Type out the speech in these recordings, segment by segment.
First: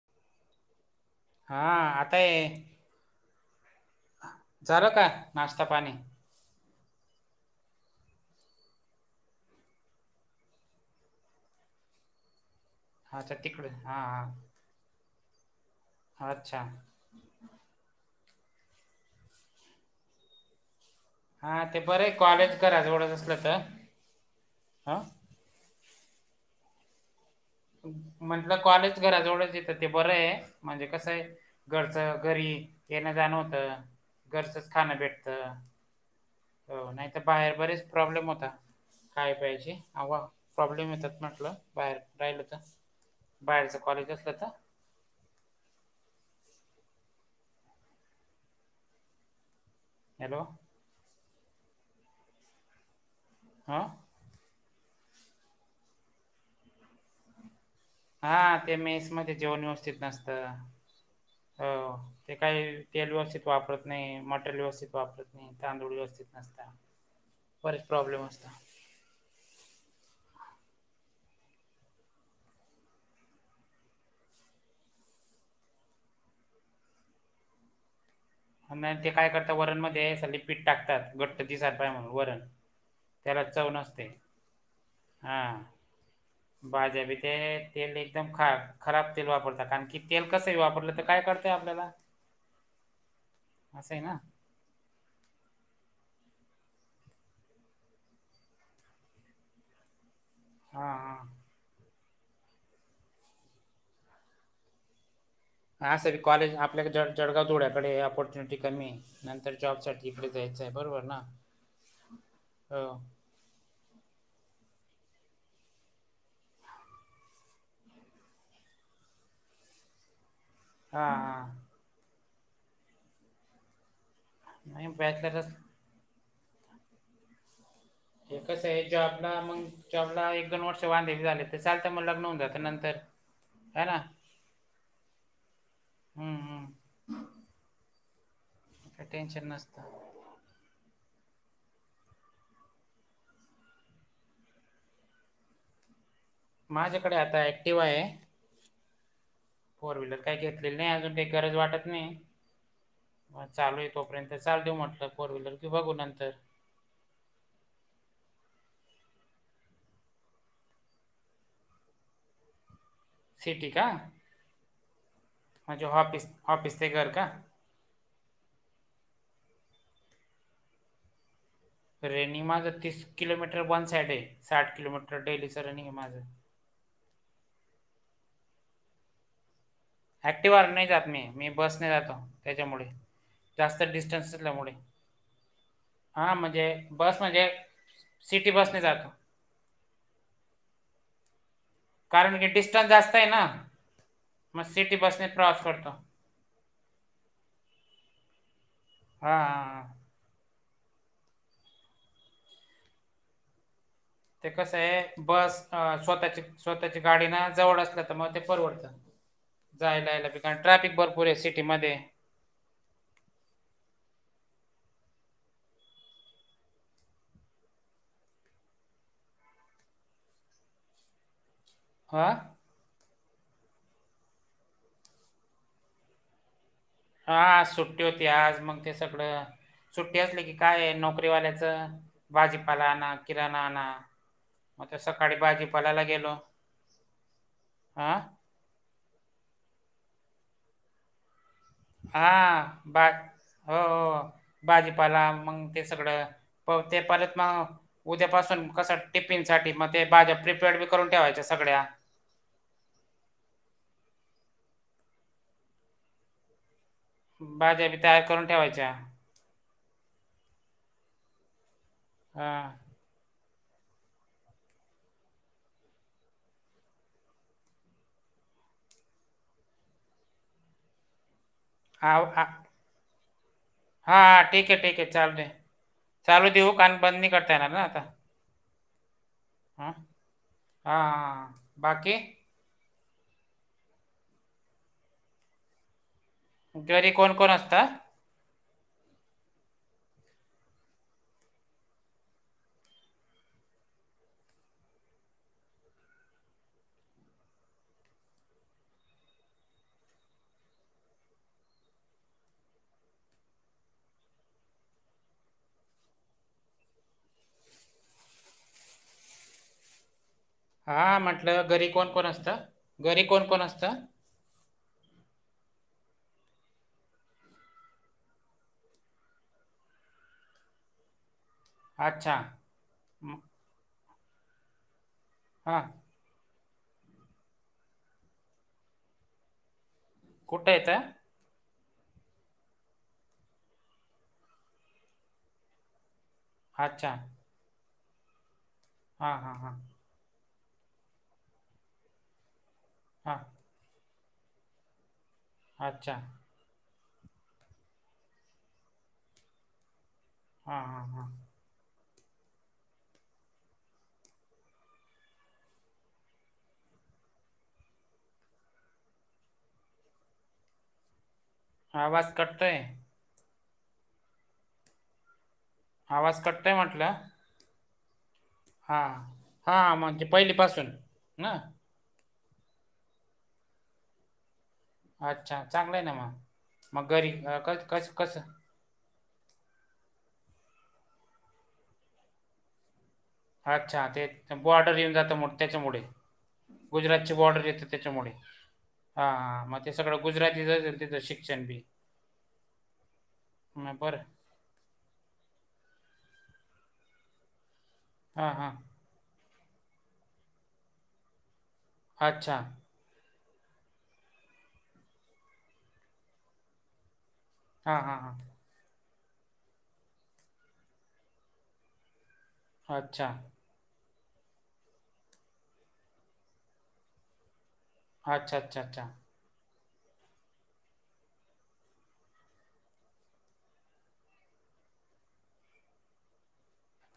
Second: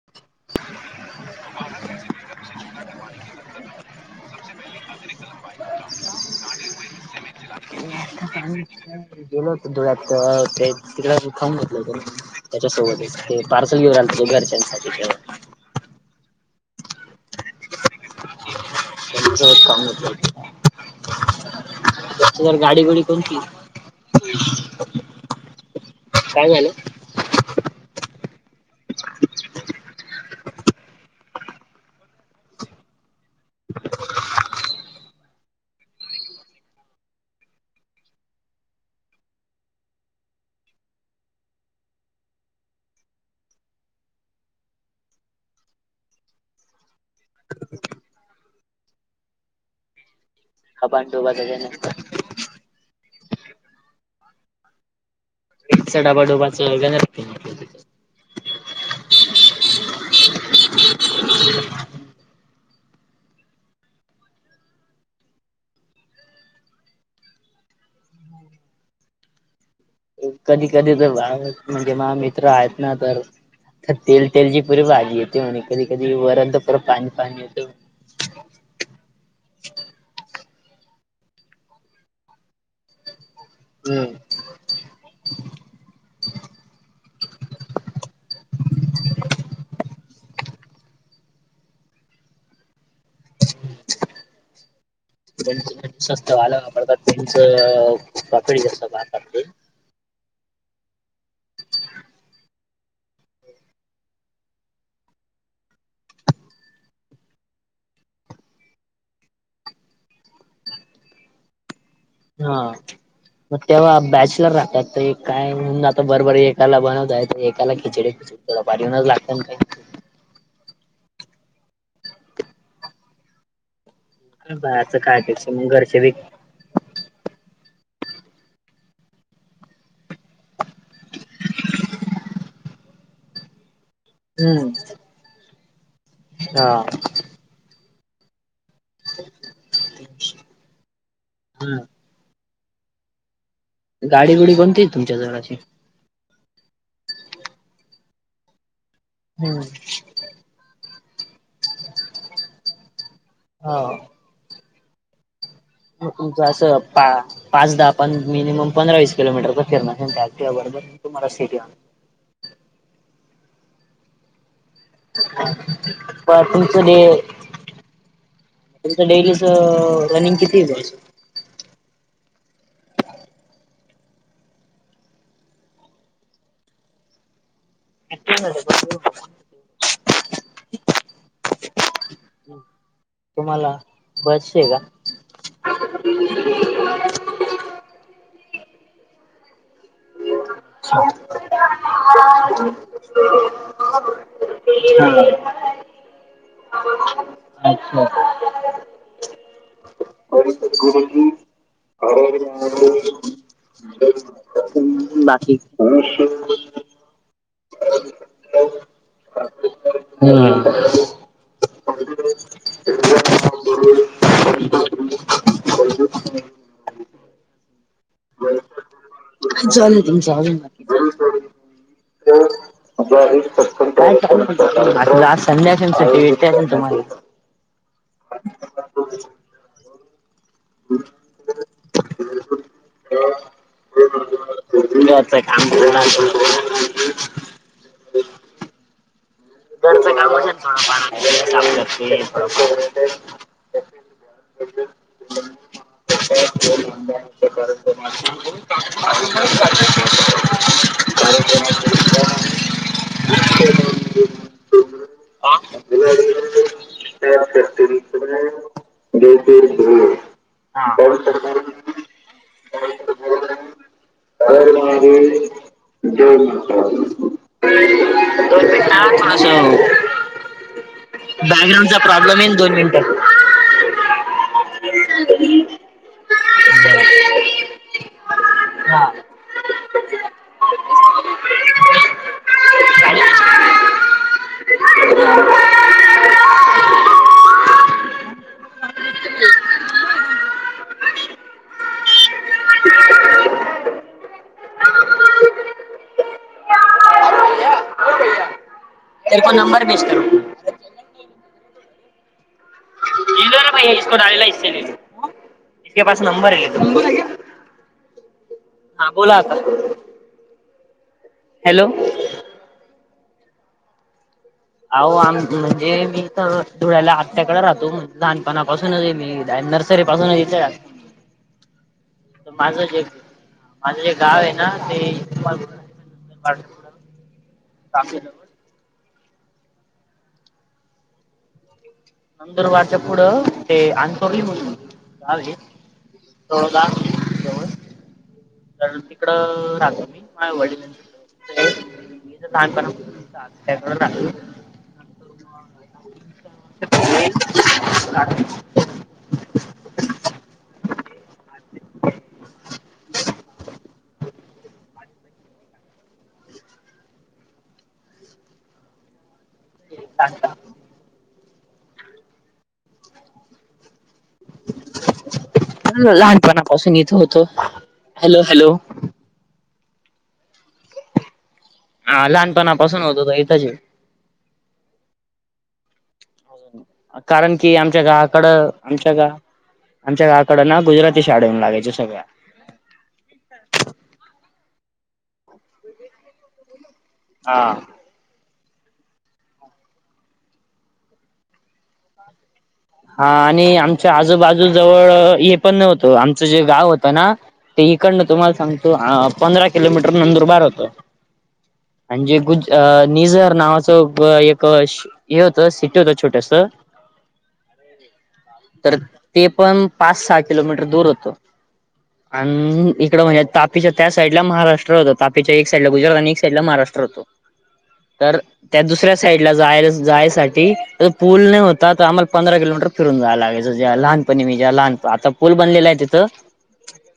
[inaudible] हा आता हे झाल का नाश्ता पाणी? [unintelligible] गेल होतो धूळ्यातं, ते तिकडं खाऊन घेतलं होतं मी. त्याच्यासोबतच अच्छा ते तिकडे पार्सल घेऊन हां आलते घरच्यांसाठी तेव्हा आच्छा त्यांच्या सोबत काम होतं [unintelligible] हा, ते बरं आहे, त्याची जर कॉलेज करा गाडी बिडी जवळच कोणती असलं तर, हा काय झालं? म्हंटल कॉलेज करा, जवळच हाय त ते बरं आहे, म्हणजे कसं आहे घरचं घरी येणं जाणं होतं, घरचच खाणं भेटत. हो नाही त पाहे बरेच प्रॉब्लेम होता खायप्यायचे अव प्रॉब्लेम येतात म्हटलं, बाहेर राहिलं तर बाहेरचं कॉलेज असलं त हॅलो खपाट टोबात [unintelligible] नुसतं हां एकचा डबा डोबाचं [unintelligible] हा, ते मेसमध्ये जेवण व्यवस्थित नसतं हो, ते काही तेल व्यवस्थित वापरत नाही, मटेरियल व्यवस्थित वापरत नाही तांदूळ व्यवस्थित नसता, बरेच प्रॉब्लेम असता कधी कधी तर [unintelligible] म्हणजे महा मित्र आहेत ना तर तर तेल तेलची पुरी भारी येते म्हणे, कधी- कधी वरण तर पुरं पाणी - पाणी येतं हो म अन ते काय करता वरणमध्ये सगळे पीठ टाकतात घट्ट दिसाय पाहिजे म्हणून वरण त्याला चव नसते, हम्म हा [inaudible] भाज्याबी ते तेल एकदम ख खराब तेल वापरतात, आणकी तेल कसही वापरलं तर काय कळते आपल्याला असं आहे ना? सस्त वालं वापरतात त्यांच [unintelligible] पाणी टाकतोय हा, आ हा सर कॉलेज आपल्या जर्जगाव धूळ्याकडे आहे ऑपॉर्च्युनिटी कमी आहे. नंतर जॉब साठी, इकडेच यायचं आहे, बरोबर ना? हा हो. म तेंव्हा बॅचलर राहतात ते काय म्हणून आता, बरोबर एकाला बनवतायत एकाला खिचडी थोडं बाजूनंच लागत ना काही? हा, हा म्हणून नाही बाहेरच काय ते बॅचलरच [unintelligible] घरचे बी ते कसंय जॉबला मग जॉबला एक दोन वर्ष वांदे झाले तर चालतं, मग लग्न होऊन जातं नंतर है ना? हम्म हम्म- हम्म, काय टेन्शन नसतं हम्म गाडी गुडी कोणती तुमच्या जराशी? माझ्याकडे आता ऍक्टिवा आहे हम्म फोरव्हिलहर काही घेतलेली नाही, अजून काही गरज वाटत नाही, म हो चालू आहे तोर्यंत ते चालतोय मोठ्ठ फोरव्हीलर तुमचं असं पा पाच दहा पण मिनिमम पंधरा वीस किलोमीटरच फिरण पण चालत्या तुह्या बरोबर, तुम्हाला सिट या सिटी का? म्हणजे ऑफिस प ऑफिस तुमचं ते डे. घर का तुमचं डेलीच रनिंग किती जात? रेनिंग माझं तीस किलोमीटर वन साईड आहे साठ किलोमीटर डेलीचं रनिंग आहे माझं. ऍक्टिवा हाय तर बर पडत. ऍक्टिवान नाही जात मी मी बसनी जातो त्याच्यामुळे. तुम्हाला जास्त डिस्टन्स बस आहे असल्यामुळे, का हा म्हणजे बस म्हणजे. सिटी बसने जातो. कारण की डिस्टन्स जास्त [unintelligible] आहे ना, मग सिटी बसने प्रवास करतो. [unintelligible] अच्छा. हा हा हा. [unintelligible] ते कसं आहे बस हम्म. स्वतःची स्वतःची गाडी ना जवळ असल्या तर मग ते. परवडत, जायला यायला ट्राफिक भरपूर हाय सिटी मध्ये. [inaudible] आणि तचा हजून चालुये. हा? [unintelligible] हा सुट्टी होती, आज मग ते सगळं सुट्टी असली की काय नोकरीवाल्याचं. भाजीपाला आणा किराणा आण. मग ते सकाळी घरचं काम भाजीपाल्याला थोडं गेलो हा? [unintelligible] हा बा, हो हो, करते थोडं बाजीपाला मग ते सगळं. प ते परत मग, उद्यापासून कस टिफिन साठी मग ते. भाज्या प्रीपेड बी करून ठेवायच्या सगळ्या. [inaudible] बाज्या बी तयार करून ठेवायच्या. [unintelligible] हा [unintelligible] [unintelligible] तपे का थोडासा. बॅकग्राऊंड चा हा प्रॉब्लेम हा हाय ना दोन मिनिट. हा ठीके ठीके, चालतंय. चालू दे येऊ कारण, बंद नाही करता येणार ना आता. हाँ ह? हा हा, हा हा, बाकी? [unintelligible] घरी कोण कोण असतं? [inaudible] तर को नंबर बेच करू. [unintelligible] [inaudible] हा बोला आता. हा म्हटलं हॅलो घरी कोण कोण असत? घरी कोण कोण असत? अहो आम म्हणजे मी तर धुळ्याला आत्याकडे राहतो लहानपणापासूनच मीर सर पासून येत अच्छा [unintelligible] माझं जे म- माझं जे गाव आहे ना ते तुम हा ां [unintelligible] कुठे येतंय. नंदुरबारच्या पुढं ते आणंतोली म्हणून गावे. अच्छा. तर तिकड हां हां हां राहतो मी मला वडील नाहीत लहानपणा पासून. हां त्या [unintelligible] अच्छा. [inaudible] हा हा हा. साचा - आवाज कटतोय. आवाज कटतोय लहानपणापासून म्हटलं इथं होतो हॅलो हॅलो. हा म्हणजे पहिलीपासून ना. आ लहानपणापासून होता तो हितच आहे. अच्छा चांगलं आहे ना मग. मग घरी कारण अ, की कस आमच्या कसं कसं गावाकडं आमच्या गा- आमच्या गावाकडं ना गुजराती शाडन लागायचे सगळ्या. अच्छा ते त- बोर्डात येऊन जातं मग त्याच्यामुळे. गुजरातची बॉर्डर हा. येते त्याच्यामुळे. हा ह मग ते सगळं गुजरातीचं असेल तिचं शिक्षण बी. हा आणि मग आमच्या बरं आजूबाजू जवळ हे पण नव्हतं आमचं जे गाव होत ना. ते इकडनं हां तुम्हाला हां सांगतो पंधरा किलोमीटर नंदुरबार होतं. आणि जे अच्छा गुज- अ निझर नावाचं एक हे होतं सिट होत छोटंसं. हा हा हा. तर ते पण पाच सहा किलोमीटर दूर होत आणि इकड अच्छा म्हणजे सात- तापीच्या त्या साईटला महाराष्ट्र होतं. तापीचा एक साईटला गुजरात आणि एक साईटला महाराष्ट्र होतं. तर अच्छा अच्छा त्या अच्छा दुसऱ्या साईडला जायला जायसाठी पूल ते नाही होता तर आम्हाला पंधरा किलोमीटर फिरून जायला लागायचं जेव्हा लहानपणी मी जेव्हा लहानपण -आता पूल बनलेला आहे तिथं.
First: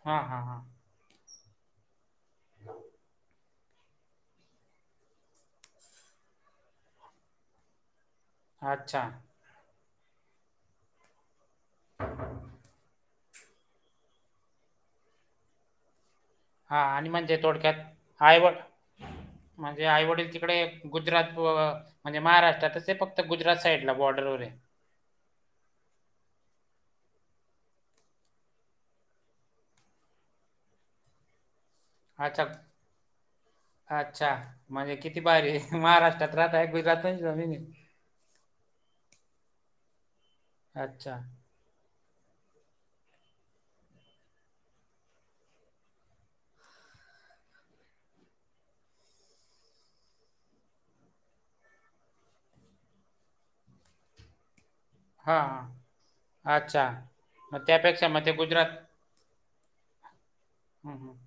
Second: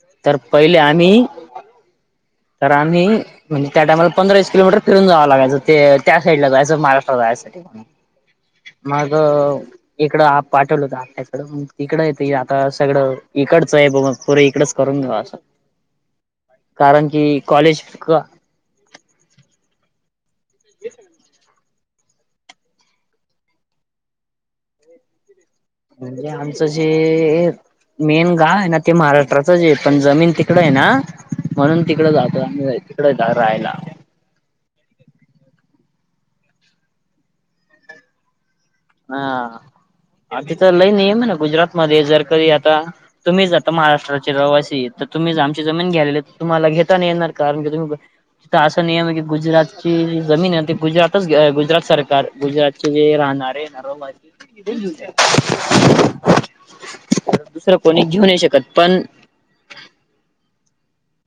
हां तर हां हां पहिले आम्ही तर आम्ही- म्हणजे त्या टाईमाला पंधराशे किलोमीटर फिरून जावं लागायचं त्या साइड ला जायचं महाराष्ट्रला जायसाठी. अच्छा माग इकडं आप पाठवलं होत आपल्याकड मग तिकडं येत आता सगळं. इकडचं आहे बाबा म्हणून पोरं इकडेच करून राहतात. हा आणि म्हणजे थोडक्यात कॉलेज आई वडील- म्हणजे आईवडील तिकडे गुजरात आणि महाराष्ट्रातच फक्त गुजरात साइडला बॉर्डरवर आहे. म्हणजे आमचं जे मेन गाव आहे ना ते महाराष्ट्राच आहे पण जमीन तिकडे आहे ना. म्हणून तिकडं जातो अच्छा, आम्ही तिकडं राहायला. अच्छा. म्हणजे किती? भारीय महाराष्ट्रात राहतय गुजरात पण जमीन. हा आणि तिथं लय अच्छा. नियम आहे गुजरात मध्ये जर कधी आता- तुम्हीच आता महाराष्ट्र चे रहिवासी आहेत तर आमची जमीन घ्यायला तुम्हाला घेता नाही येणार कारण की तुम्ही- तिथं असा नियम आहे की गुजरातचीी जमीन आहे ते गुजरातच गुजरात सरकार गुजरातचे जे राहणारे- [unintelligible] हां अच्छा मग दुसरं कोणी त्यापेक्षा घेऊ म ते नाही शकत गुजरात- पण हम् हम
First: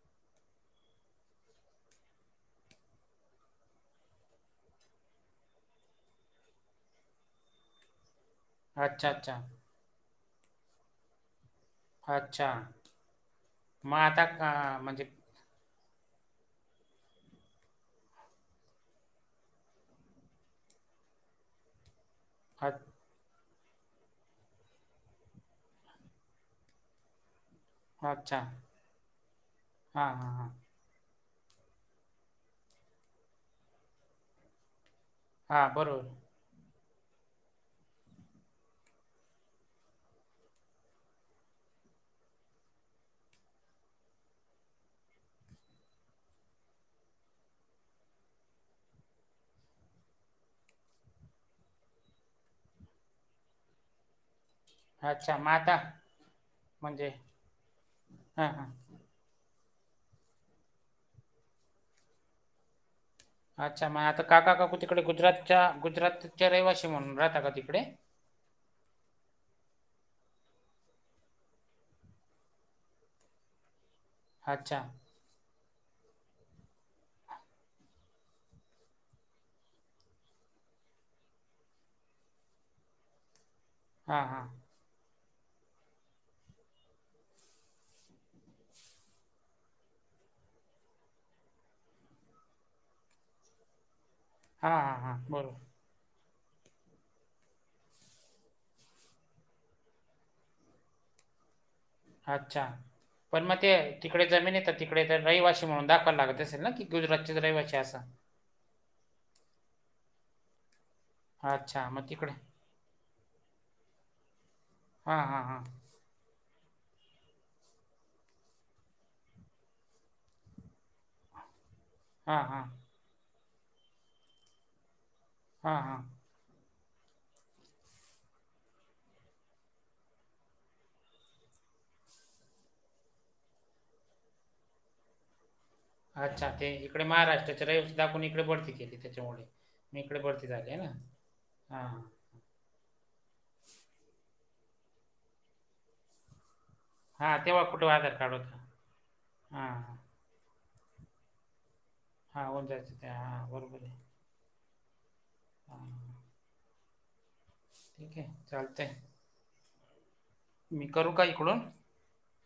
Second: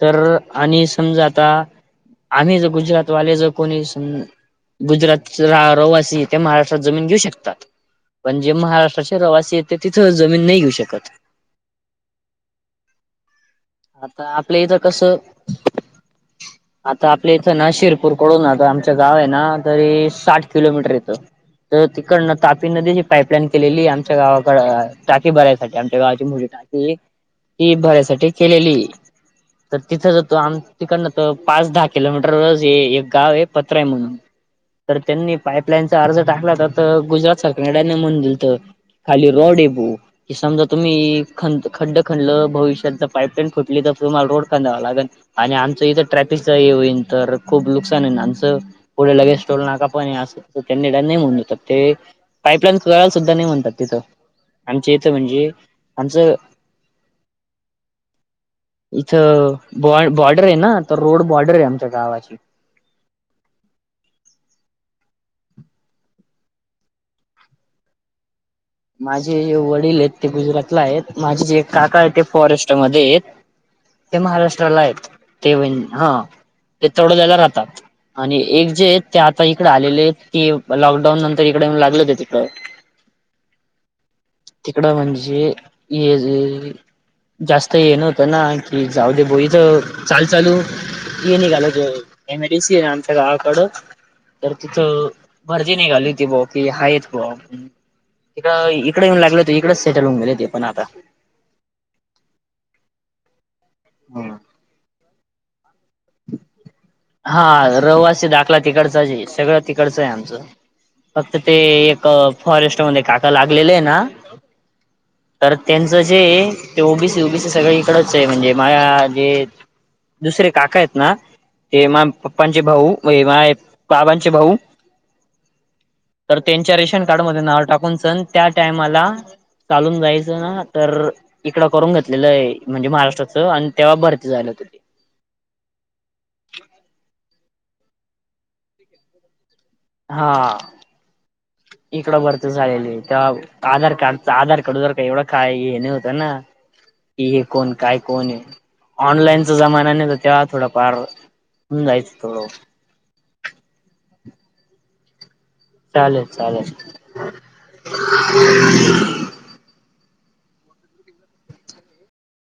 तर आणि समजा आता आम्ही जर गुजरातवाले जर कोणी स- गुजरातच -रहवासी ते महाराष्ट्रात जमीन घेऊ शकतात. पण जे अच्छा, महाराष्ट्राचे अच्छा. रहिवासी आहे ते तिथं जमीन नाही घेऊ शकत. अच्छा. मग आता आपल्या हितं अ, म्हणजे कसं. आपल्या इथं ना शिरपूर कडून आता आमच गाव आहे ना तरी साठ किलोमीटर येतं. तर तिकडन अ, तापी नदी ची पाईपलाईन केलेली आमच्या गावाकडे टाकी भरायसाठी आमच्या गावाची मुठी टाकी- ही भरायसाठी अच्छा. केलेली आहे तर हां, तिथं हां, जातो हां. आम- तिकडनं त- पाच, दहा किलोमीटर गाव आहे पत्रय म्हणून. तर त्यांनी हां, पाईपलाईनचा बरोबर. अर्ज टाकला तर तर गुजरात सरकार न मंजूर केलंत. खाली रोड आहे भाऊ समजा तुम्ही खड्डा खांदला भविष्यात जर- पाईपलाईन फुटले तर तुम्हाला रोड खांदावा लागल. आणि आमचं इथं ट्रॅफिकच हे होईल तर खूप नुकसान होईल आमचं. पुढे लगेच टोल नाका पण असं त्यांनी नाही म्हटलं तर ते- पाईपलाईन सुद्धा नाही तिथं आमच इथं अच्छा मग म्हणजे आता आमचं- म्हणजे हा हा. इथं बॉ बॉर्डर आहे ना तर रोड बॉर्डर आहे आमच्या गावाची. अच्छा मग आता काका काकू तिकडे गुजरातच्या गुजरातच्या रहिवाशी म्हणून राहता का? तिकडे माझे जे वडील आहेत ते गुजरातला आहेत माझे जे काका आहेत ते फॉरेस्टमध्ये आहेत. ते महाराष्ट्राला अच्छा. आहेत ते हा ते तडोद्याला राहतात. आणि एक जे ते आता इकड आलेले आहेत ते लॉकडाऊन नंतर इकडे येऊन लागलेच आहेत. हा हा. तिकडं म्हणजे जास्त हे नव्हतं ना जाऊ बोईत- चालू चालू इ नाहीघाल एम. आय. डीसी आहे ना आमच्या गावाकडो. तर हां, हां, तिथं हां. बरोबर. भरजी नाहीघाली होतीी ब की हायच ब तिक इकडे येऊ लागले तर इकडे सेटल झाले ते आता. अच्छा पण मग ते तिकडे जमीन येत तिकडे तर रहिवाशी- म्हणून दावाय लागत असेल ना की गुजरातचे रहिवाशी हा आहेत असा. रहिवासी दाखला तिकडचा आहेे सगळं तिकडचं आहे आमचं. फक्त ते अच्छा. एक मग तिकडे फॉरेस्ट मध्ये काका लागलेले ना हां, हां, तर हां. त्यां- चं जे ते ओबीसी, ओबीसी सगळी इकडच आहे म्हणजे माझे जे- दुसरे काका आहेत ना. म्हणजे माझ्या हां, पप्पांचे हां. भाऊ माझ्या बाबांचे भाऊ. हा हा. तर त्यांच्या रेशन कार्ड मध्ये नाव टाकून सल त्या टायमाला चालून जायचं ना तर इकडं करून घेतलेलं आहे म्हणजे महाराष्ट्राचं आणि तेव्हा भरती झालेत. अच्छा ते इकडे महाराष्ट्राच्या रहिवस दाखवून इकडे भरती केली त्याच्यामुळे. इकडे भरती हा झाली आहे ना हां. इकडं भरती झालेली तर आधार कार्ड, आधार कार्ड, जर का एवढं का? हे नाही होतं ना. की हां, हे तेव्हा कोण? कुठं काय आधार कोण? कार्ड होतं. आहे ऑनलाईनचा हां, जमाना हां. नाही त्या थोडा फार जायचं. हा थोडं हो जायचं ते हा बरोबर आहे. हां, चालेल चालेल. ठीक आहे चालतंय. मी करू का? इकडून.